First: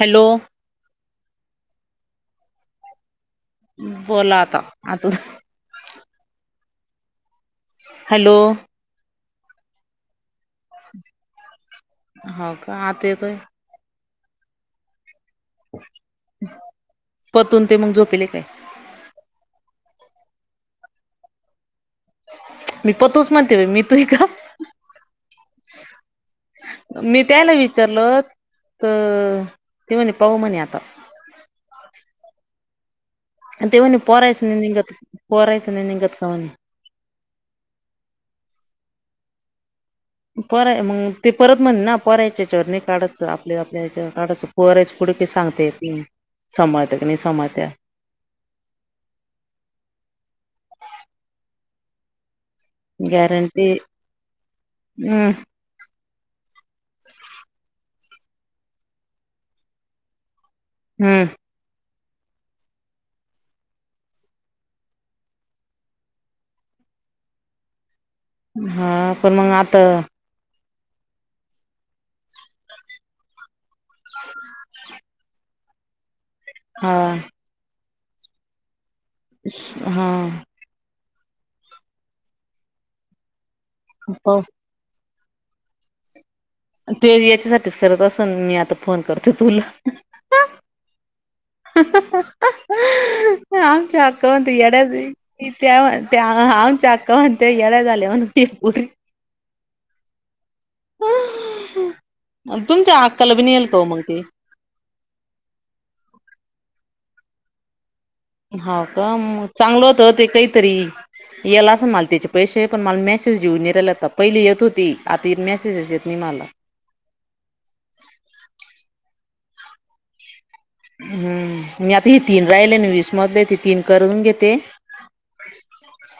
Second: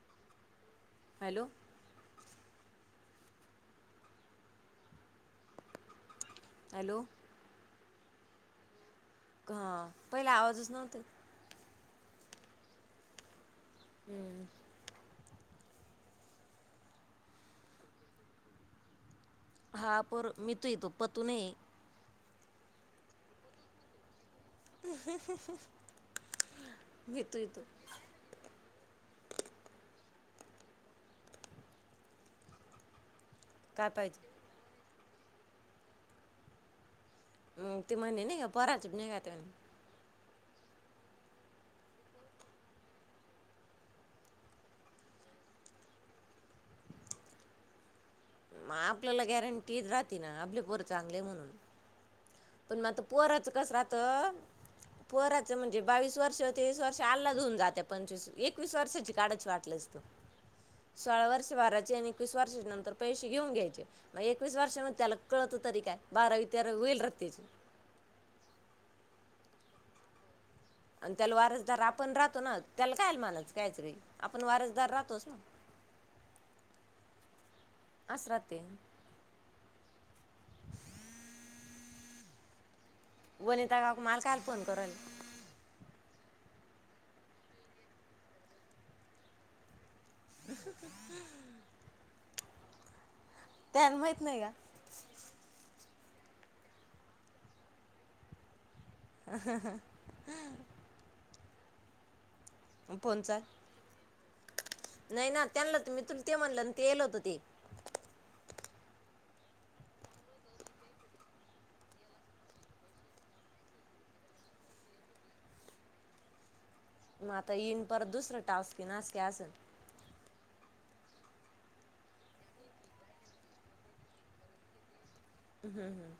Hello. Hello. बोला आता आता हॅलो. हॅलो. हा पहिला आवाजचं नव्हता येत. हो का आता येतोय? हम्म. पतून ते मग झोपीले काय? हा पर मितू आहे तो पतू नाही आहे. मी पतूचं म्हणते बाई, मीतू आहे का? मी तू त्याला येतो विचारलं? तर ती म्हणे पाऊ म्हणे आता. काय तेव्हानी पाहिजे पोरायचं नाही निंगत पोरायचं नाही निंगत कावानी. म ते म्हणे नाही का पोराच नाही का त म परय मग ते परत म्हणे ना पोरायच्या ह्याच्यावर्णी नाही काढायचं आपल्या आपल्या हेच्यावर काढायचं. पोरायच्या पुुढे काय सांगता येत नाही ती सभाळत्या की नाही सांभाळत्या. मग आपल्याला गॅरंटी राहती ना आपली पोरं चांगली आहे म्हणून. पण मग आता पोराचं गॅरंटी कसं राहतं हम्म पोराचं म्हणजे बावीस वर्ष तेवीस वर्ष अल्लाध होऊन जाते पंचवीस एकवीस वर्षाची काढायची वाटल्यास तर. सोळा हम्म वर्ष बाराची आणि एकवीस वर्षा नंतर पैसे घेऊन घ्यायचे मग एकवीस वर्षा मध्ये त्याला कळतं तरी काय बारावी तेरा होईल राहाती. त्याची. हा पण मग आता. आणि त्याला वारसदार आपण राहतो ना त्याला कायल म्हणायचं. कायचं रही आपण वारसदार राहतोस ना. हा. अस राहताय. हा. वनिता काकू मला पाहू कायला फोन करू राहिल्या? ते याच्यासाठीच करत असून मी आता फोन करतो तुला. [inaudible] त्यांना आमच्या माहीत आक्का नाही म्हणता का येड्याच. त्या त्या आमच्या अक्का म्हणत येडा झाल्या म्हणून पोरी. ह हा हा. तुमच्या अक्काला फोनचा बीन येईल का मग ते? नाही ना. त्यांना तुमि मी तु ते म्हणलं आणि ते येल होत ते. हा का म चांगलं होत ते काहीतरी. याला असं मला त्याचे पैसे पण मला मेसेज येऊन नाही रायला आता. पहिली येत होती. आता मेसेजेस येत नाही मला. मग आता येईन परत दुसरं टास्क अस काही असल. हम्म. मी आता तीन राहिले ना. वीस मधले तर तीन करून घेते. हम्म हम्म हम्म.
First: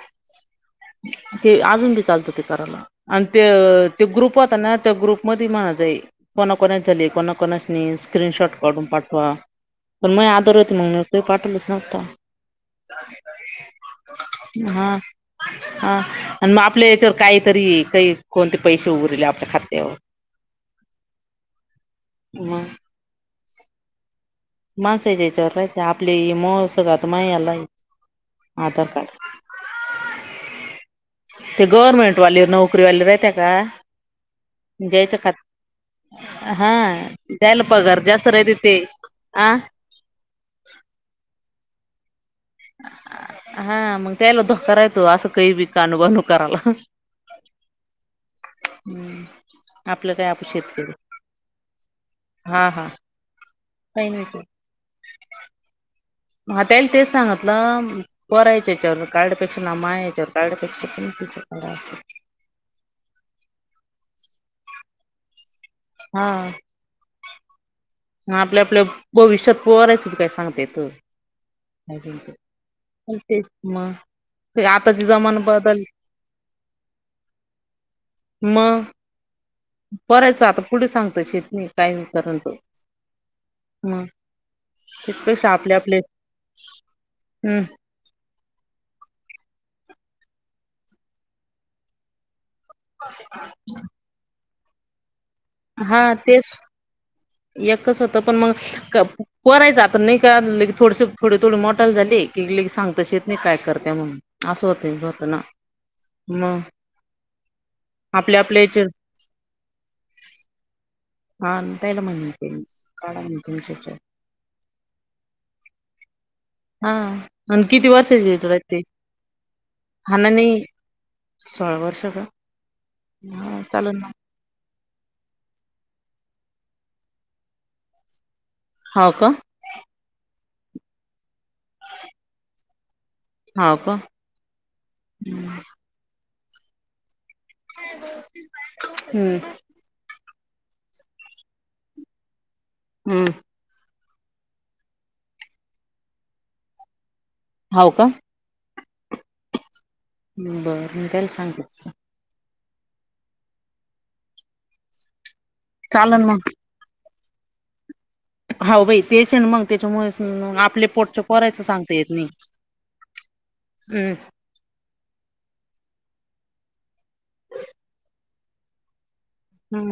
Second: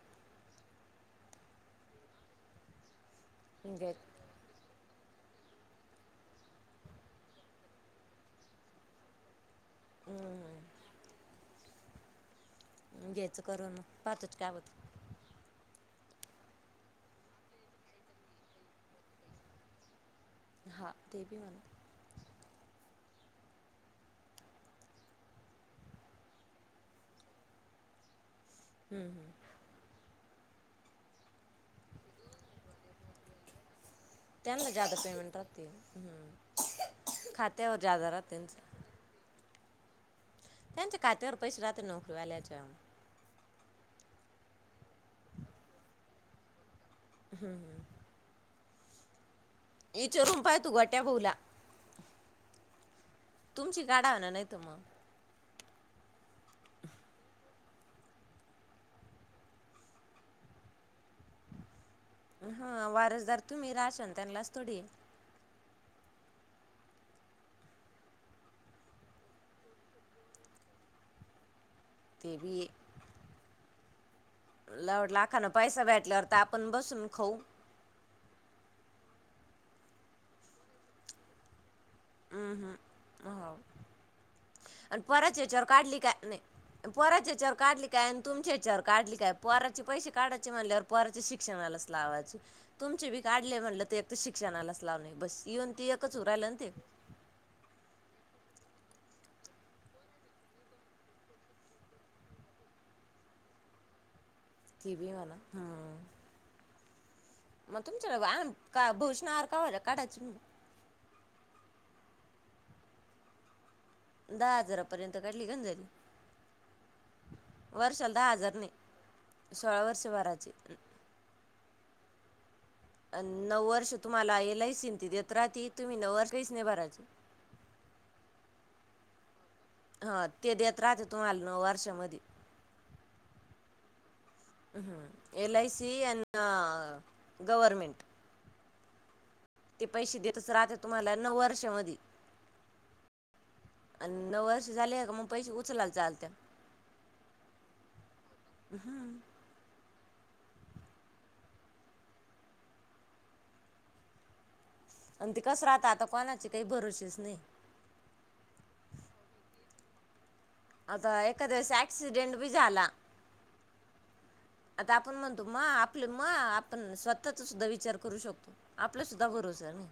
ते अजून बी चालतं ते करायला. आणि ते घ्या ते ग्रुप होता ना. त्या ग्रुप मध्ये माझा आहे. कोणाकोणाच नाही. कोणाकोणाच नाही. स्क्रीनशॉट काढून पाठवा. पण मग आदर होते. मग ते पाठवलच नव्हता. घ्यायचं करून मग पाहतोच काय होतं हा हा. आणि मग आपल्या याच्यावर काहीतरी काही कोणते पैसे उरले आपल्या खात्यावर. हा ते बी म्हणा. मग माणसांच्या याच्यावर राहित नाही. आपले मूळ सगळ आता आधार कार्ड. ते गव्हर्नमेंट वाले नोकरीवाले राहते का. त्याना ज्यादा ज्याच्या पेमेंट खात राहती. हा त्याना पगार जादा राहते जास्त राहत ते. त्यांचं आ. त्यांच्या खात्यावर पैसे राहते नोकरीवाल्याच्या. हा मग त्याला धोका राहितो. असं काही बी कानु बानू करायला. हम्म हम्म. हम. विचारून पाय तू गोट्या भाऊला. हा हा. तुमची गाडा म्हणा नाही त मग. हा त्यानी तेच सांग गीतल. पोराच्या याच्यावर कार्डपेक्षा ना, मायाच्यावर काड्यापेक्षास सोप असेल. हा वारसदार तुम्ही राहशील त्यांनलाच थोडी हे. हा. मग आपल्या आपल्या भविष्यात पोराचं बी काय सांगता येत नाही. ते बी अ तेच मग. ते आताची लव जमान लाखान बदल पैसा भेटल्यावर तर आपण बसून खाऊ. मग. करायचं आता. पुढे सांगत शेती काय करिन हम्म ते. हम्म हो हम आणि पोराच्या हिच्यावर काढली का, नाही. पोराच्या हेच्यावर हम्म काढली त्याच्या तुमच्या हेच्यावर काढली काय, पोराचे पैसे काढायचे म्हणल्यावर पोराचे शिक्षणालाच लावायचे. तुमचे बी काढले म्हटलं, ते एक तर शिक्षणालाच लावणे बस येऊन ती हा एकच येऊन राहिला तेच ना ते. एकच होत पण मग कप पोराचं आता नाही का थोडस थोडे थोडे मोटाल झालेय. टिकली की सांगता येत नाही काय करत म्हणून असं ते होतं बी हाय होतं ना. हा. मग मग तुमच्याला आपल्या आण आपल्या याचे का भूषण आवर कावाला काढायची. हा त्याला म्हणले होते. काढा ना. तुमच्या ह्याच्यावर. दहा हजारापर्यंत काढली का जाईल. हा. आणि किती वर्षाची दहा आहे ती हजार नाही. व्यक्ती. सोळा वर्ष खानदानी भरायची. सोळा वर्ष का? अन हा नऊ वर्ष चालेल ना तुम्हाला एलआईसिन देत राहती तुम्ही नऊ वर्ष काहीच नाही भरायच. हाव का हा ते देत राहते तुम्हाला नऊ वर्षामध्ये हाव का हम एल आय सी अन अ गव्हर्मेंट हम्म ते पैसे देतच राहत्या तुम्हाला नऊ वर्षामध्ये हम्म आणि नऊ वर्ष झाले आहे का मग पैसे उचलाय चालत हाव का हम्म बर मी त्याला सांगतेच. आणि ते कस राहत आता चालन कोणाची मग काही भरोशीच नाही. हाव बाई तेच मग त्याच्यामुळे आपले पोटचे आता एखाद्या पोरांयच वेळेस सांगता येत नाही. ऍक्सिडेंट बी झाला. हम्म आता आपण म्हणतो मा आपले मा आपल मा आपण स्वतःचा सुद्धा विचार करू शकतो. आपला सुद्धा बरोसर नाई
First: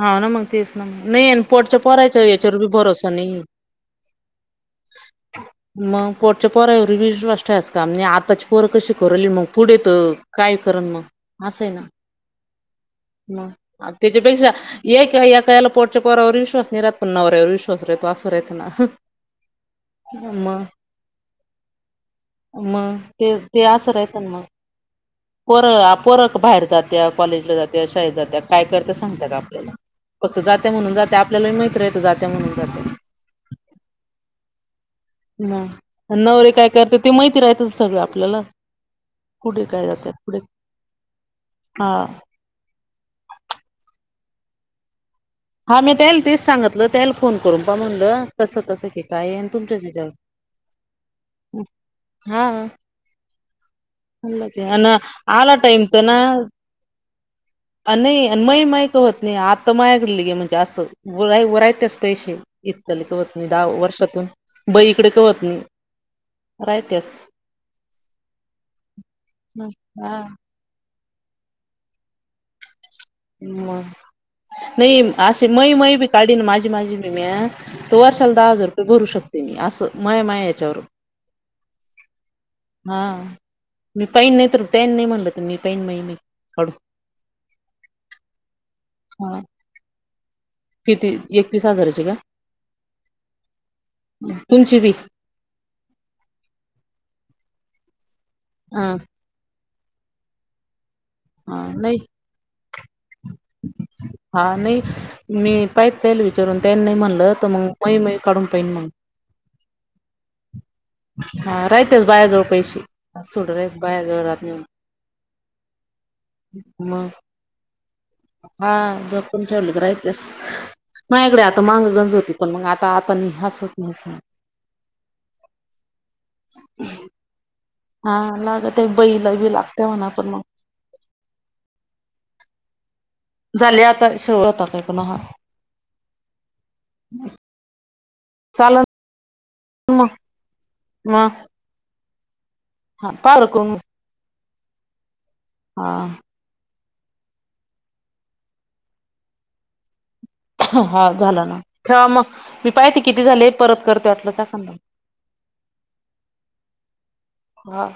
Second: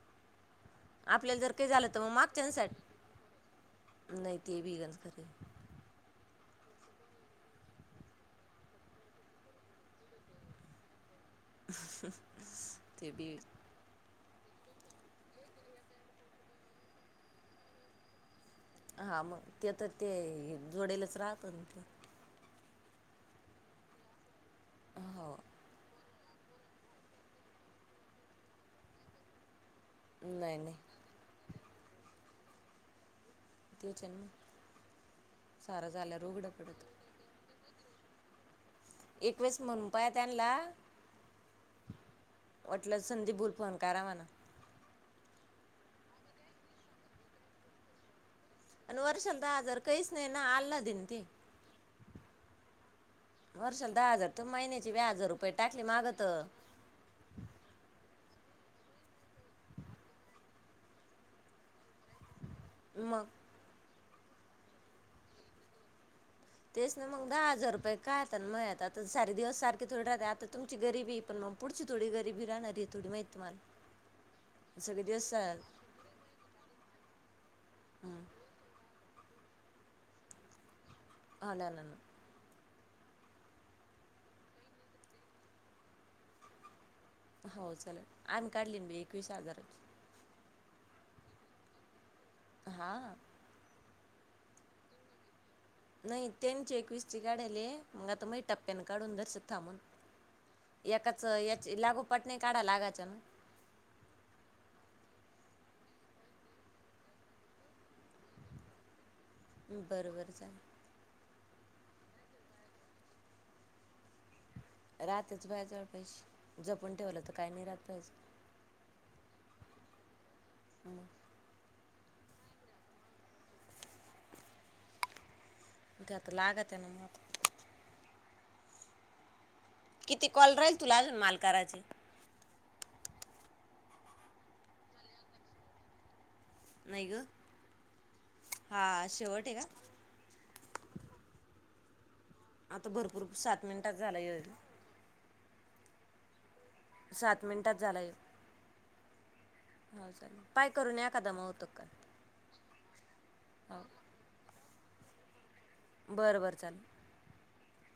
हा ना मग तेच ना नाही आपल्याला जर काही पोटच झालं तर मग परायच याच्यावर बी मागच्यांसाठी भरोसा नाहीये नाही ते बी गंज खातय. मग पोटच्या पोरावर विश्वास ठेवायच का नाही आताची पोर कशी करु लागले मग पुढे तर काय करण मग अस आहे स.. [inaudible] मग त्याच्यापेक्षा एक का एक याला पोटच्या पोरावर विश्वास नाही राहात पण नवऱ्यावर विश्वास राहतो अस राहत ना. हा मग ते तर ते मग जोडेलच राहत ना मग ते ते आस रायत ना मग हो पर आ पोर बाहेर जात्या कॉलेजला जात्या शाळेत जात्या काय करत सांगत्या का आपल्याला. फक्त नाही जात्या नाही म्हणून जात्या आपल्यालाही माहीत रायत जाते म्हणून तोच येना. ह नवरे काय पडत करत्या ते माहिती रायत सगळ आपल्याला. एकवेस पुढे काय म्हणून पाय जातात पुढे त्यांला हा वाटल्यास संदीप भुल फोन करा म्हणा. हा मी त्यायले तेच सांगतल त्यायले फोन करून पा म्हणल. कस कस आणि की वर्षाला कायये दहा हजार तुमच्याशीच्यावर काहीच नाही ना आल्ला देन ते हा वर्षाला दहा हजार तर महिन्याचे हाना बी हजार रुपये आला टाकले टाईम तर ना? मागं अ नाही माही माही का होत नाही आता माय म्हणजे अस वराय वरायच पैसे इतल मग कवत नाही दहा वर्षातून बई इकडे का होत नाही तेच ना राहत्यास मग दहा हजार रुपये कायात मयात आता सारी दिवस सारखे थोडे हा राहते आता तुमची गरीबी पण मग पुढची थोडी गरीबी राहणार आहे थोडी माहिती म तुम्हाला नाही सगळे दिवस अशी मई हो मई बी काढी ना माझी माझी मी म्या त वर्षाला दहा हजार रुपये भरू शकते मी अस मय माया याच्यावर आला ना हा मी पाईन नाही तर त्यानी नाही म्हणल तर मी पाईन माई माई काढून हो आणि काढली ना मी एकवीस हा हजाराची. किती एकवीस हजाराची का?? हां... तुमची बी?? नाही त्यांची एकवीस ची काढली ये मग आता माही टप्प्यानं ह काढून [unintelligible] थांबून. एकाच याची लागोपाट नाही काढाय लागाच ना. हा नाही मी पाहत ताईला विचारून त्यांनी नाही म्हणलं तर मग काढून पाहीन मंग. बरं बरं चालेल हा राहतेच बायाजवळ पैसे थोड राह बायाजवळ राहत नाही. रातेच बाया जवळ पैशे जपून मग ठेवलं तर काही नाही राहत पैशे. हा जपून ठेवले तर राहतेस मग नाहीकडे आता मांग गरज होती. पण मग आता आता निहास होत नाहीस. गत लागते न म आता. हा लागते बैल बी लागत. किती कॉल राहील तुला अजून मला करायचे? झाले आता शेवटाचा आता काय कोणा हा. नाही ग चाल हा शेवट आहे का? मग मग.. आता हा भरपूर पार सात करून मिनिटाच झालाय [unintelligible] हां... सात मिनिटात झाला ह्यो हा चालेल. पाय करून हा एखादा मग झालं ना होतो का? ठेवा मग मी पाहते किती झाले परत हो करते वाटलंस एखांदा. बरं बरं चालेल. हा..